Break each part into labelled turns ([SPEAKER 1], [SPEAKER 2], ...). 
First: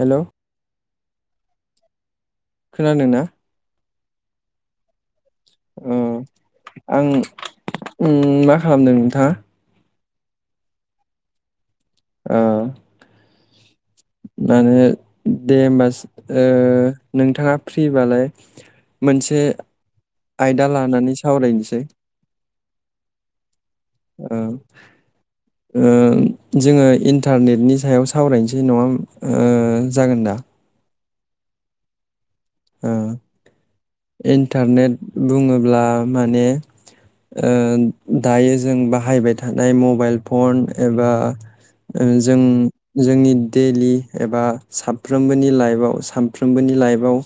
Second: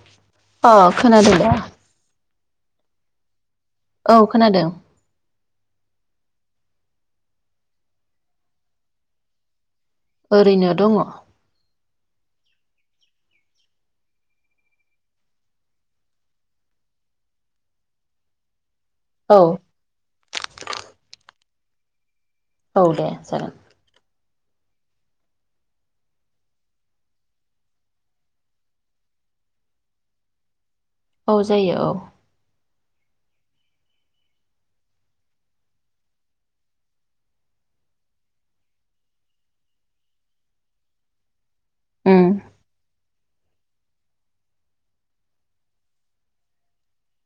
[SPEAKER 1] Hello
[SPEAKER 2] अ' खोनादों दा।
[SPEAKER 1] खोनादों ना?
[SPEAKER 2] औ खोनादों।
[SPEAKER 1] औ आं मा उम खालामदों नोंथाङा?
[SPEAKER 2] ओरैनो दङ।
[SPEAKER 1] ओ माने दे होमबा सि ओ नोंथाङा फ्रिबालाय।
[SPEAKER 2] औ
[SPEAKER 1] मोनसे। आयदा लानानै सावरायनोसै।
[SPEAKER 2] औ दे जागोन।
[SPEAKER 1] ओ जोङो इन्टारनेटनि सायाव सावरायनोसै नङा ओ जागोन दा।
[SPEAKER 2] औ जायो औ।
[SPEAKER 1] इन्टारनेट बुङोब्ला माने ओ दायो जों बाहायबाय थानाय मबाइल फन एबा। ओ
[SPEAKER 2] उम
[SPEAKER 1] जों। जोंनि डेलि एबा साफ्रोमबोनि लाइफआव सानफ्रोमबोनि लाइफआव।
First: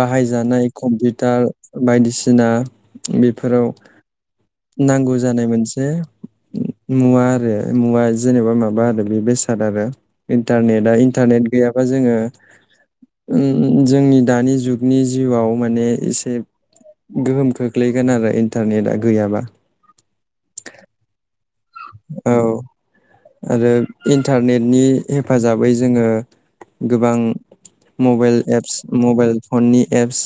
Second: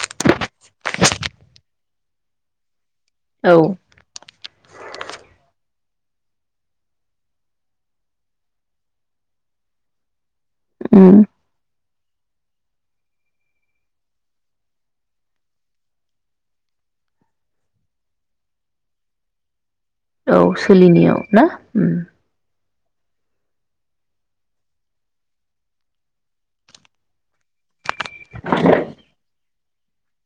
[SPEAKER 1] बाहायजानाय कम्पिउटार बायदिसिना।
[SPEAKER 2] औ
[SPEAKER 1] बेफोराव। नांगौ जानाय मोनसे मुवा आरो मुवा जेनेबा माबा आरो बे बेसाद आरो। इन्टारनेटा
[SPEAKER 2] उम
[SPEAKER 1] इन्टारनेट गैया अजोङो उम। जोंनि दानि जुगनि जिउआव माने एसे गोहोम खोख्लैगोन आरो इन्टारनेटआ गैयाबा।
[SPEAKER 2] औ सोलिनायाव। ना उम
[SPEAKER 1] औ। आरो इन्टारनेटनि हेफाजाबै जोङो गोबां। Mobile apps mobile.. फननि एप्स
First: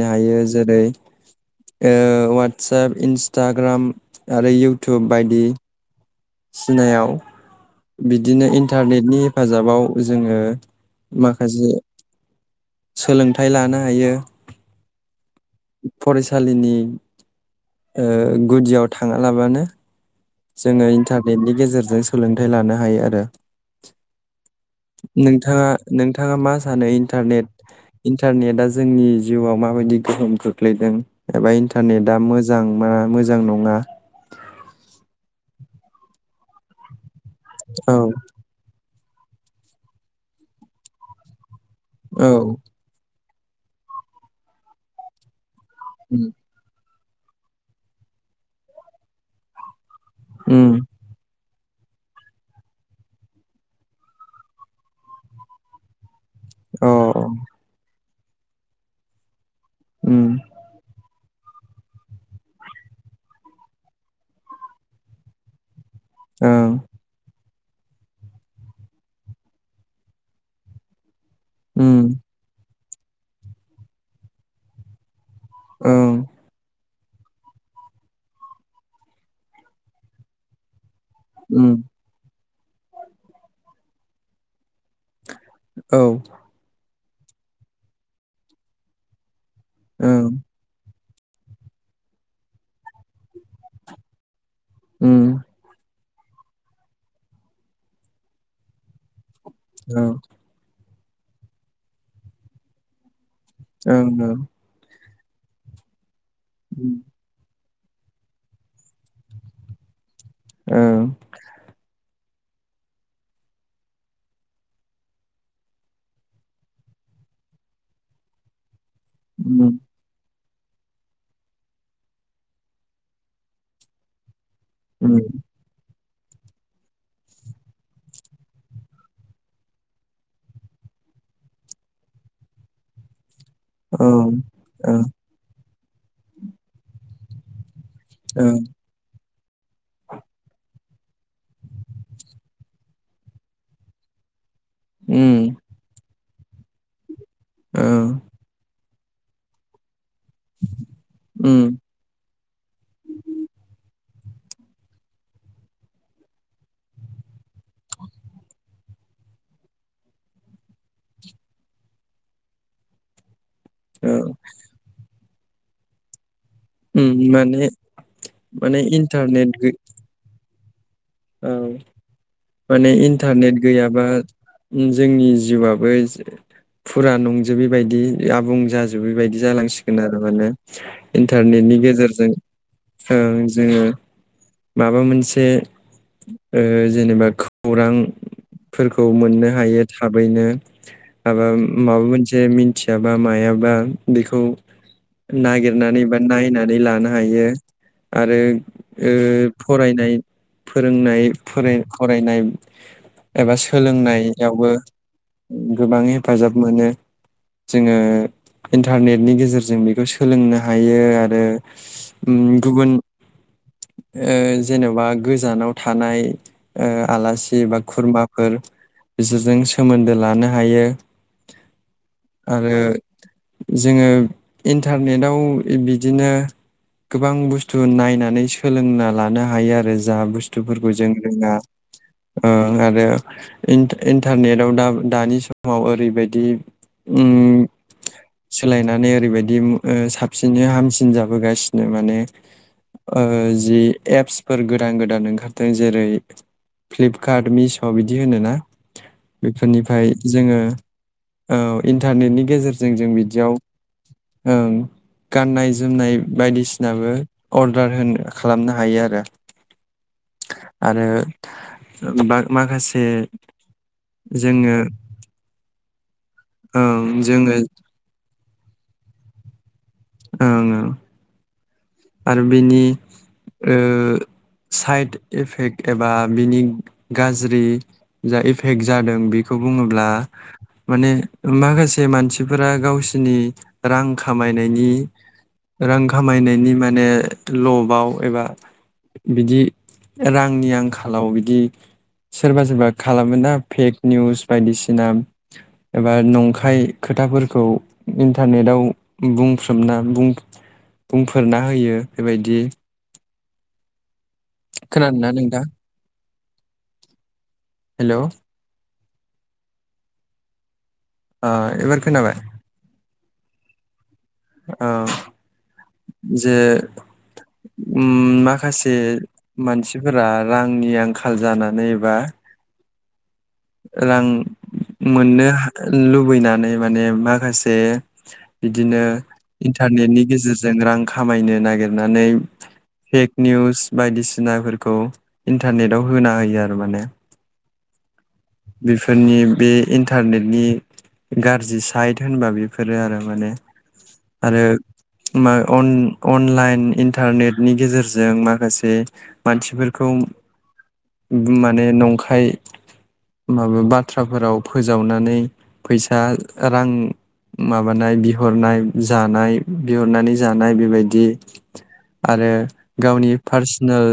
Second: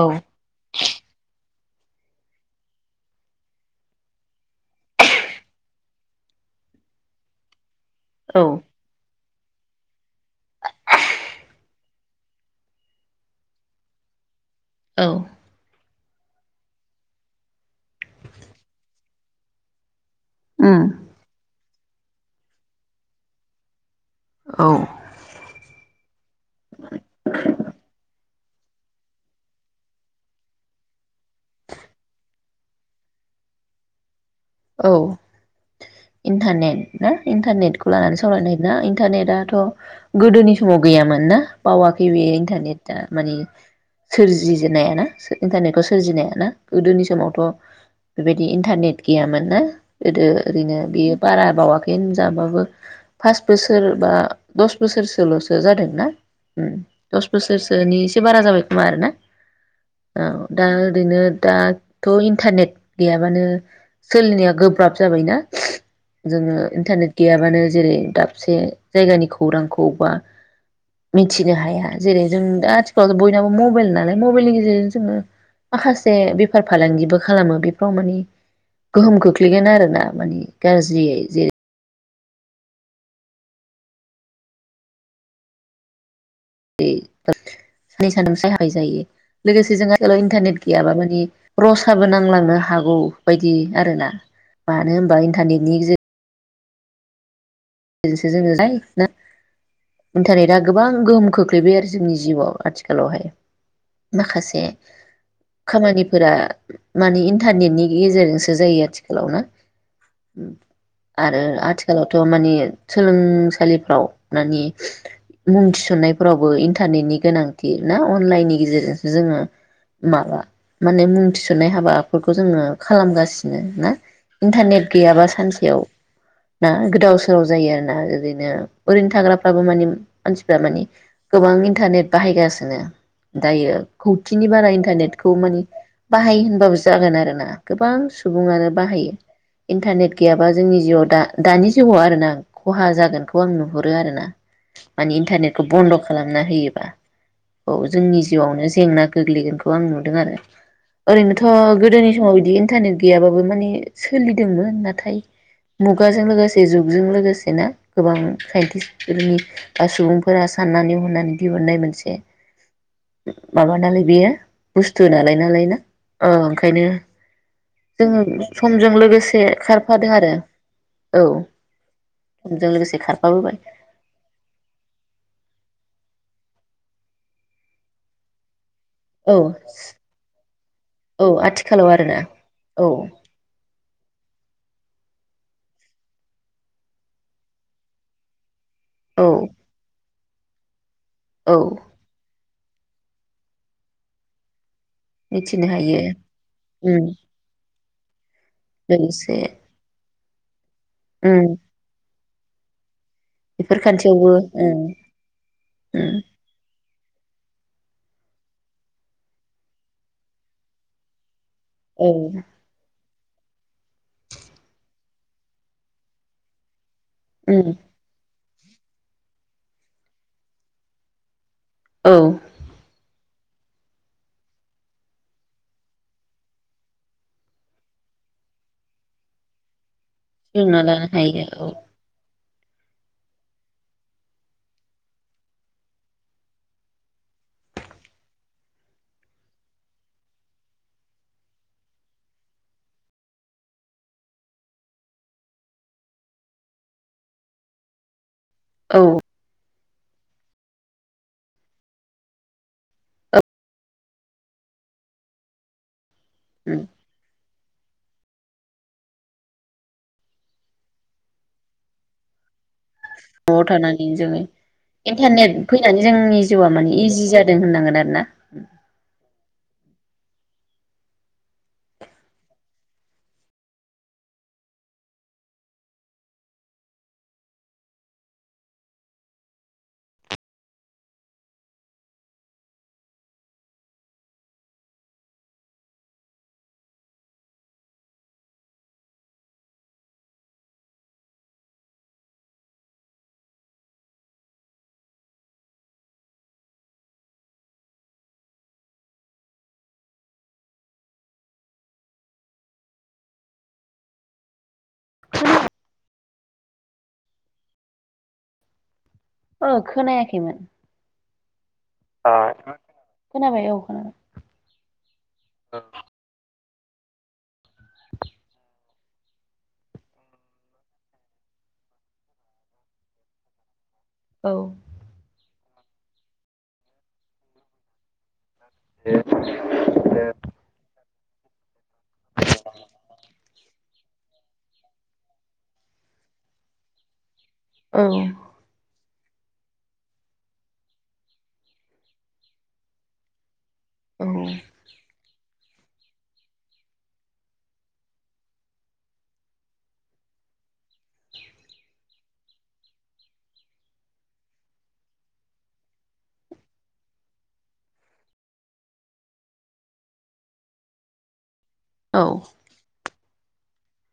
[SPEAKER 2] औ
[SPEAKER 1] हायो जेरै ओ वाटसाप इनसटाग्राम आरो इउटुब बायदि। सिनायाव
[SPEAKER 2] औ
[SPEAKER 1] बिदिनो इन्टारनेटनि। हेफाजाबाव। जोङो माखासे सोलोंथाइ लानो हायो।
[SPEAKER 2] औ
[SPEAKER 1] फरायसा सालिनि ओ गुदियाव थाङालाबानो।
[SPEAKER 2] उम
[SPEAKER 1] जोङो इन्टारनेटनि गेजेरजो जों सोलोंथाइ लानो हायो आरो।
[SPEAKER 2] औ
[SPEAKER 1] नों ओ थाङा नोंथाङा मा सानो इन्टारनेट इन्टारनेटआ जोंनि जिउआव माबायदि गोहोम खोख्लैदों एबा इन्टारनेटआ मोजां मा मोजां नङा।
[SPEAKER 2] औ इन्थानेन ना इन्टारनेटखौ
[SPEAKER 1] औ
[SPEAKER 2] लानानै सालरायनो नागिर ना। इन्टारनेटआथ गोदोनि समाव गैयामोन ना बावाखै
[SPEAKER 1] औ
[SPEAKER 2] बेयो इन्टारनेटआ माने सोरजिजेननाय ना इन्टारनेटखौ
[SPEAKER 1] उम
[SPEAKER 2] सोरजिनाया ना गोदोनि समावथ' बेबायदि इन्टारनेट गैयामोन ना गोदो
[SPEAKER 1] उम
[SPEAKER 2] ओरैनो बेयो बारा बावाखै होनजाबाबो पास बोसोर बा दस बोसोरसोल'सो जादोंना
[SPEAKER 1] अ
[SPEAKER 2] दस बोसोरसोनि एसे बारा जाबाय खोमा आरोना। औ
[SPEAKER 1] उम
[SPEAKER 2] दा ओरैनो दाथ' इन्टारनेट गैयाबानो सोलिनाया गोब्राब जाबायना जोङो
[SPEAKER 1] ओं
[SPEAKER 2] इन्टारनेट गैयाबानो जेरै दाबसे जायगानि खौरांखौ बा मिथिनो हाया
[SPEAKER 1] उम
[SPEAKER 2] जेरै जों दा बयनाबो मबाइल नालाय मबाइलनि गेजेरजों जोङो माखासे
[SPEAKER 1] ओं
[SPEAKER 2] बेफार फालांगि बो खालामो बेफ्राव माने गोहोम खोख्लैगोन आरो ना माने गाज [unintelligible]
[SPEAKER 1] उम औ
[SPEAKER 2] [unintelligible] लोगोसे जोंहा
[SPEAKER 1] ओं
[SPEAKER 2] इन्टारनेट गैयाबा माने रसाबो नांलांनो हागौ बायदि आरो ना मानो होनबा
[SPEAKER 1] उम
[SPEAKER 2] इन्टारनेटनि गेजेर बिदिनोसै जोङो नुयो
[SPEAKER 1] औ
[SPEAKER 2] आरो इन्टारनेटआ गोबां गोहोम खोख्लैबाय आरो जोंनि जिउआव आथिखालावहाय
[SPEAKER 1] ओं ओं
[SPEAKER 2] माखासे खामानि फोरा
[SPEAKER 1] उम
[SPEAKER 2] माने इन्टारनेटनि गेजेरजोंसो जायो आथिखालाव ना
[SPEAKER 1] ओं
[SPEAKER 2] आरो आथिखालाव द' मानि सोलोंसालिफ्राव मानि मुं थिसन्नायफोरावबो इन्टारनेटनि गोनांथि ना अनलाइननि गेजेरजों जोङो
[SPEAKER 1] उम
[SPEAKER 2] माबा माने मुं थिसननाय हाबाफोरखौ जोङो खालामगासिनो ना इन्टारनेट
[SPEAKER 1] उम
[SPEAKER 2] गैयाबा सानसेयाव ना गोदाव सोराव जायो आरोना ओरैनो ओरैनो थाग्राफ्राबो मान मानसिफ्रा मानि गोबां इन्टारनेट बाहायगासिनो दायो
[SPEAKER 1] ओं
[SPEAKER 2] खौथिनि बारा
[SPEAKER 1] ओं
[SPEAKER 2] इन्टारनेटखौ मानि बाहायो होनबो जागोन आरोना गोबां
[SPEAKER 1] ओं
[SPEAKER 2] सुबुङानो बाहायो इन्टारनेट गैयाबा जोंनि जिउआव दा दानि जुगआव आरोना खहा जागोनखौ आं नुहुरो आरोना माने
[SPEAKER 1] उम
[SPEAKER 2] इन्टारनेटखौ बन्द' खालामो ना होैयोबा औ
[SPEAKER 1] ओं
[SPEAKER 2] जोंनि जिउआवनो जेंना गोग्लैगोनखौ आं नु दों आरो ओरैनोथ'
[SPEAKER 1] उम
[SPEAKER 2] गोदोनि समाव बिदि इन्टारनेट गैयाबाबो माने सोलिदोंमोन नाथाय मुगाजों लोगोसे जुगजों लोगोसे ना गोबां साइन्टिस्फोरनि बा सुबुंफोरा साननानै हनानै दिहुननाय मोनसे माबा नालाय बेयो
[SPEAKER 1] ओं
[SPEAKER 2] बुस्थु नालाय नालाय ना ओ ओंखायनो
[SPEAKER 1] उम माने
[SPEAKER 2] जों
[SPEAKER 1] माने
[SPEAKER 2] समजों लोगोसे
[SPEAKER 1] इन्टारनेट गै
[SPEAKER 2] खारफादों आरो औ समजों
[SPEAKER 1] माने
[SPEAKER 2] लोगोसे
[SPEAKER 1] इन्टारनेट
[SPEAKER 2] खारफाबोबाय
[SPEAKER 1] गैयाबा जोंनि जिउआबो फुरा नंजोबि बायदि आबुं जाजो बेबादि
[SPEAKER 2] औ
[SPEAKER 1] जालांसिगोन आरो माने
[SPEAKER 2] औ
[SPEAKER 1] इन्टारनेटनि
[SPEAKER 2] आथिखालाव आरोना
[SPEAKER 1] गेजेरजों
[SPEAKER 2] औ
[SPEAKER 1] ओं जोङो माबा मोन से ओ जेनेबा खौरां फोरखौ
[SPEAKER 2] औ
[SPEAKER 1] मोननो हायो थाबैनो माबा
[SPEAKER 2] औ
[SPEAKER 1] माबा मोनसे थियाबा मायाबा बेखौ
[SPEAKER 2] मिथिनो हायो
[SPEAKER 1] नागिरनानै बा नायनानै
[SPEAKER 2] उम
[SPEAKER 1] लानो हायो। आरो ओ
[SPEAKER 2] लोगोसे
[SPEAKER 1] फरायनाय फोरोंनाय
[SPEAKER 2] उम
[SPEAKER 1] फोरै [unintelligible] बायनाय एबा
[SPEAKER 2] बेफोर खान्थियावबो
[SPEAKER 1] सोलोंनायावबो
[SPEAKER 2] उम
[SPEAKER 1] गोबां
[SPEAKER 2] उम
[SPEAKER 1] हेफाजाब मोनो जोङो इन्टारनेटनि गेजेरजों बेखौ सोलोंनो हायो आरो
[SPEAKER 2] औ
[SPEAKER 1] उम गुबुन ओ जेन'बा गोजानाव थानाय ओ आलासि
[SPEAKER 2] उम
[SPEAKER 1] बा खुरमा फोर बिसोरजों सोमोन्दो लानो हायो
[SPEAKER 2] औ
[SPEAKER 1] आरो जोङो इन्टारनेटाव बिदिनो गोबां बुस्थु नायनानै सोलोंना लानो हायो आरो जा
[SPEAKER 2] लोंना
[SPEAKER 1] बुस्थुफोरखौ
[SPEAKER 2] लानो
[SPEAKER 1] जों
[SPEAKER 2] हायो
[SPEAKER 1] रोङा
[SPEAKER 2] औ
[SPEAKER 1] ओ आरो इन्ट इन्टारनेटाव दा दानि समाव ओरैबायदि उम सोलायनानै ओरैबायदि ओ साबसिनै हामसिन जाबोगासिनो माने ओ जि एपसफोर गोदान गोदान ओं खारदों जेरै फ्लिपकार्ट, मिस' बिदि होनो ना
[SPEAKER 2] औ
[SPEAKER 1] बेफोरनिफ फ्राय जोङो औ इन्टारनेटनि गेजेरजों जों बिदियाव ओं गाननाय जोमनाय
[SPEAKER 2] उम
[SPEAKER 1] बायदिसिनाबो अर्डार होनो खालामनो हायो आरो आरो बाद माखासे
[SPEAKER 2] न'आव थानानै जोङो इन्टारनेट फैनानै जोंनि जिउआ
[SPEAKER 1] ओं
[SPEAKER 2] माने इजि
[SPEAKER 1] जोङो
[SPEAKER 2] जादों होननांगोन आरो ना
[SPEAKER 1] उम आरो बिनि ओ साइड इफेक्ट एबा बिनि गाज्रि जा इफेक्ट जादों बेखौ बुङोब्ला माने माखासे मानसिफोरा गावसिनि रां खामायनायनि रां खामायनायनि मान नो लबाव एबा बिदि रांनि आंखालाव बिदि सोरबा सोरबा खालामो ना फेक निउस बायदिसिना एबा नंखाय खोथाफोरखौ इन्टारनेटाव बुंफ्रोमना बुं बुंफोरना होयो बेबायदि खोनादोंना नोंथां हेल'
[SPEAKER 2] अ खोनायाखैमोन
[SPEAKER 1] आ एबार खोनाबाय
[SPEAKER 2] खोनाबाय औ खोनाबाय
[SPEAKER 1] औ जे उम माखासे जे मानसिफोरा रांनि आंखाल जानानै एबा रां
[SPEAKER 2] औ
[SPEAKER 1] मोननो हा लुबैनानै माने माखासे बिदिनो इन्टारनेटनि गेजेरजों रां खामायनो नागिरनानै फेक निउस बायदिसिनाफोरखौ इन्टारनेटाव होना होयो आरो माने
[SPEAKER 2] औ
[SPEAKER 1] बेफोरनि बे इन्टारनेटनि गारजि साइट होनबा बेफोरो आरो माने
[SPEAKER 2] औ
[SPEAKER 1] आरो मा अन अनलाइन इन्टारनेटनि गेजेरजों माखासे मानसिफोरखौ माने नंखाय माबा बाथ्राफोराव फोजावनानै फैसा रां माबानाय बिहरनाय जानाय बिहरनानै जानाय बेबायदि
[SPEAKER 2] औ
[SPEAKER 1] आरो गावनि पार्सोनेल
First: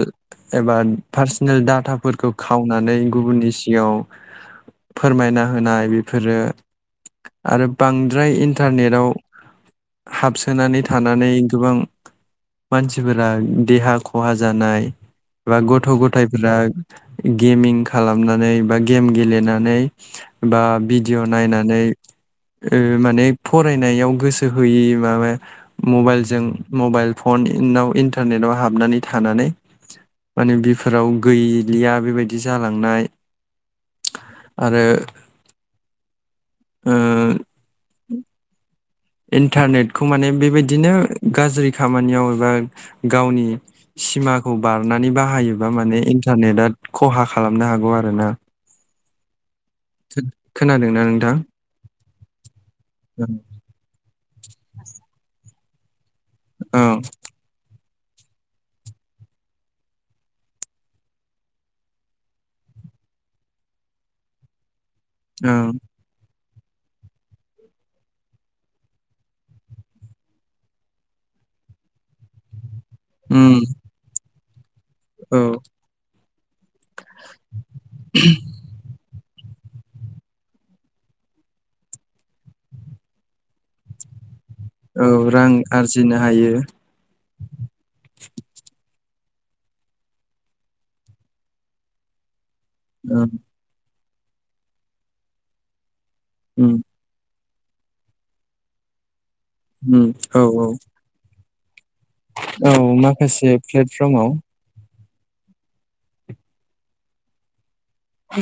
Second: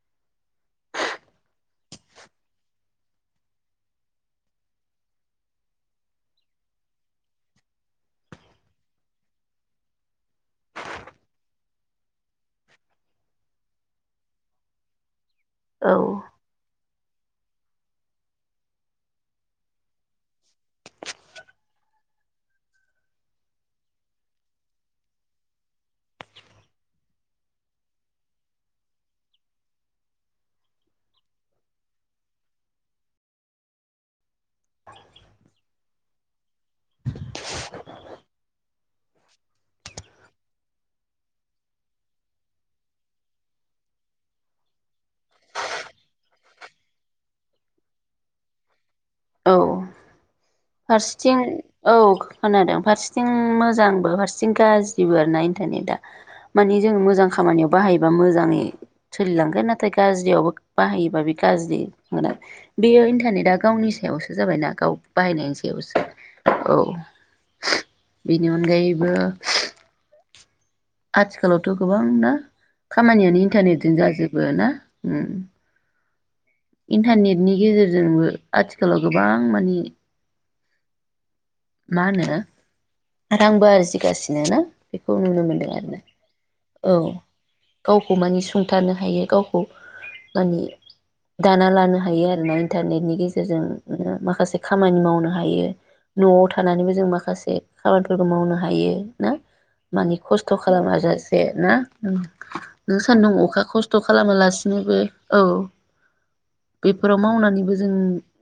[SPEAKER 1] एबा पार्सोनेल डाटाफोरखौ खावनानै गुबुननि सिगाङाव फोरमायना होनाय बेफोरो आरो बांद्राय इन्टारनेटाव हाबसोनानै थानानै गोबां मानसिफोरा देहा खहा जानाय बा गथ'
[SPEAKER 2] औ
[SPEAKER 1] गथायफोरा गेमिं खालामनानै बा गेम गेलेनानै बा भिडिअ' नायनानै ओ माने फरायनायाव गोसो होयि माबा मबाइलजों मबाइल फनाव इन्टारनेटाव हाबनानै थानानै माने बिफोराव गैलिया बेबायदि जालांनाय आरो ओ इन्टारनेटखौ माने बेबायदिनो गाज्रि खामानियाव एबा गावनि सिमाखौ बारनानै बाहायोबा माने इन्टारनेटआ खहा खालामनो हागौ आरोना
[SPEAKER 2] औ
[SPEAKER 1] खोनादोंना नोंथां
[SPEAKER 2] फारसेथिं औ खोनादों फारसेथिं मोजांबो फारसे थिंबो गाज्रिबो आरोना इन्टारनेटआ मानि
[SPEAKER 1] औ
[SPEAKER 2] जों मोजां खामानियाव बाहायोबा मोजाङै सोलिलांगोन नाथाय गाज्रियावबो बाहायोबा बे गाज्रिन आरो बेयो इन्टारनेटआ गावनि सायावसो जाबायना गाव
[SPEAKER 1] औ
[SPEAKER 2] बाहायनायनि सायावसो औ [unintelligible] बेनि अनगायैबो [unintelligible] आथिखालावथ' गोबां ना खामानियानो
[SPEAKER 1] उम
[SPEAKER 2] इन्टारनेटजों जाजोब बो ना उम
[SPEAKER 1] औ
[SPEAKER 2] इन्टारनेटनि गेजेरजोंबो आथिखालाव गोबां मानि मा होनो रांबो आरोजिगासि [inaudible]
[SPEAKER 1] औ
[SPEAKER 2] बेखौ नुनो
[SPEAKER 1] रां
[SPEAKER 2] मोनदों आरो ना
[SPEAKER 1] आरजिनो हायो
[SPEAKER 2] औ गावखौ मानि सुंथानो हायो गावखौ [inaudible] दाना लानो हायो आरोना नों इन्टारनेटनि
[SPEAKER 1] ओं
[SPEAKER 2] गेजेरजों माखासे खामानि मावनो हायो न'आव
[SPEAKER 1] उम
[SPEAKER 2] थानानैबो जों माखासे खामानिफोरखौ मावनो हायो ना
[SPEAKER 1] उम
[SPEAKER 2] मानिे
[SPEAKER 1] औ
[SPEAKER 2] खस्थ'
[SPEAKER 1] औ
[SPEAKER 2] खालामो आरो ज ना
[SPEAKER 1] औ
[SPEAKER 2] नों सान्दुं
[SPEAKER 1] माखासे
[SPEAKER 2] अखा खस्थ'
[SPEAKER 1] प्लेटफर्माव
[SPEAKER 2] खालामालासिनोबो औ बेफोराव मावनानैबो जों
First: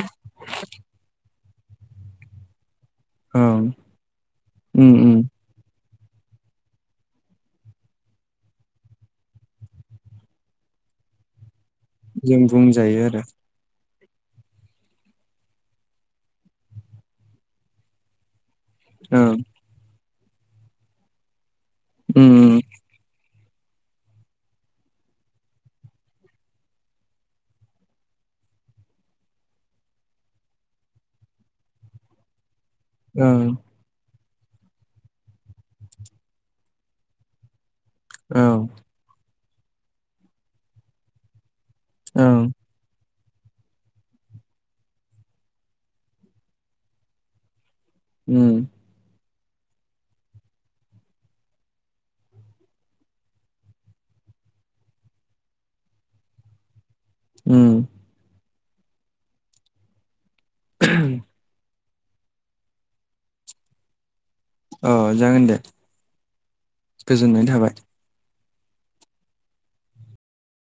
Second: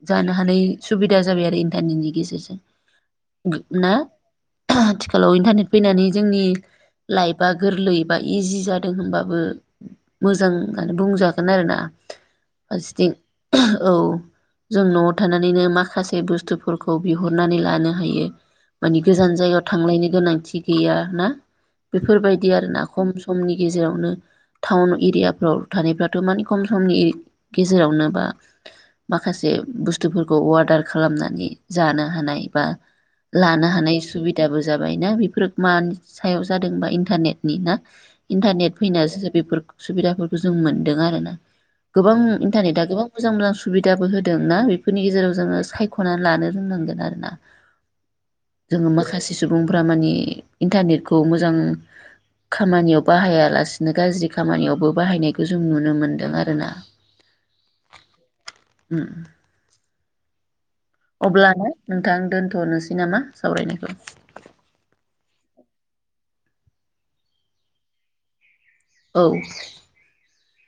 [SPEAKER 2] जानो हानाय सुबिदा जाबाय आरो इन्टारनेटनि गेजेरजों
[SPEAKER 1] ओं
[SPEAKER 2] ना
[SPEAKER 1] उम उम
[SPEAKER 2] आथिखालाव इन्टारनेट फैनानै जोंनि लाइफआ गोरलै बा इजि जादों होनबाबो मोजांानो बुंजागोन आरोोना
[SPEAKER 1] जों बुंजायो आरो
[SPEAKER 2] औ जों न'आव थानानैनो माखासे बुस्थुफोरखौ बिहर हुरनानै लानो हायो मानि गोजान
[SPEAKER 1] ओं
[SPEAKER 2] जायगायाव थांायनो गोनांथि गैय ना
[SPEAKER 1] उम
[SPEAKER 2] बेफोरबायदि
[SPEAKER 1] उम
[SPEAKER 2] आरो ना खम सम समनि गेजेरावनो टाउन एरियाफ्राव थानायफथ' मानि खम समनि गेजेरावनो बा माखासे बुस्थुफोरखौ अर्डार खालामनानै जानो हानाय बा
[SPEAKER 1] ओं
[SPEAKER 2] लानो हानाय सुबिदा सुबिदाबो जाबायनाा बेफोर मानि सायाव जादोंबा इन्टारनेटनि ना
[SPEAKER 1] औ
[SPEAKER 2] इन्टारनेट फैनासो बेफोरखौ सुबिदाफोरखौ जों मोन्दों आरोना गोबां
[SPEAKER 1] ओं
[SPEAKER 2] इन्टारनेटआ गोबां मोजां मोजां सुबिदाबो होदों ना बेफोरनि गेजेराव जोङो सायख'नानै लानो रोंनांगोन आरोना
[SPEAKER 1] उम
[SPEAKER 2] जोङो माखासे सुबुंफ्रा मानि इन्टारनेटखौ मोजां खामानियाव बाहायालासिनो गाज्रि खामानियावबो बाहायनायखौ जों नुनो मोन्दों आरो ना
[SPEAKER 1] उम
[SPEAKER 2] उम अब्लानो नोंथां दोनथ'नोसै नामा सावरायनायखौ
[SPEAKER 1] अ जागोन दे गोजोननाय थाबाय
[SPEAKER 2] औ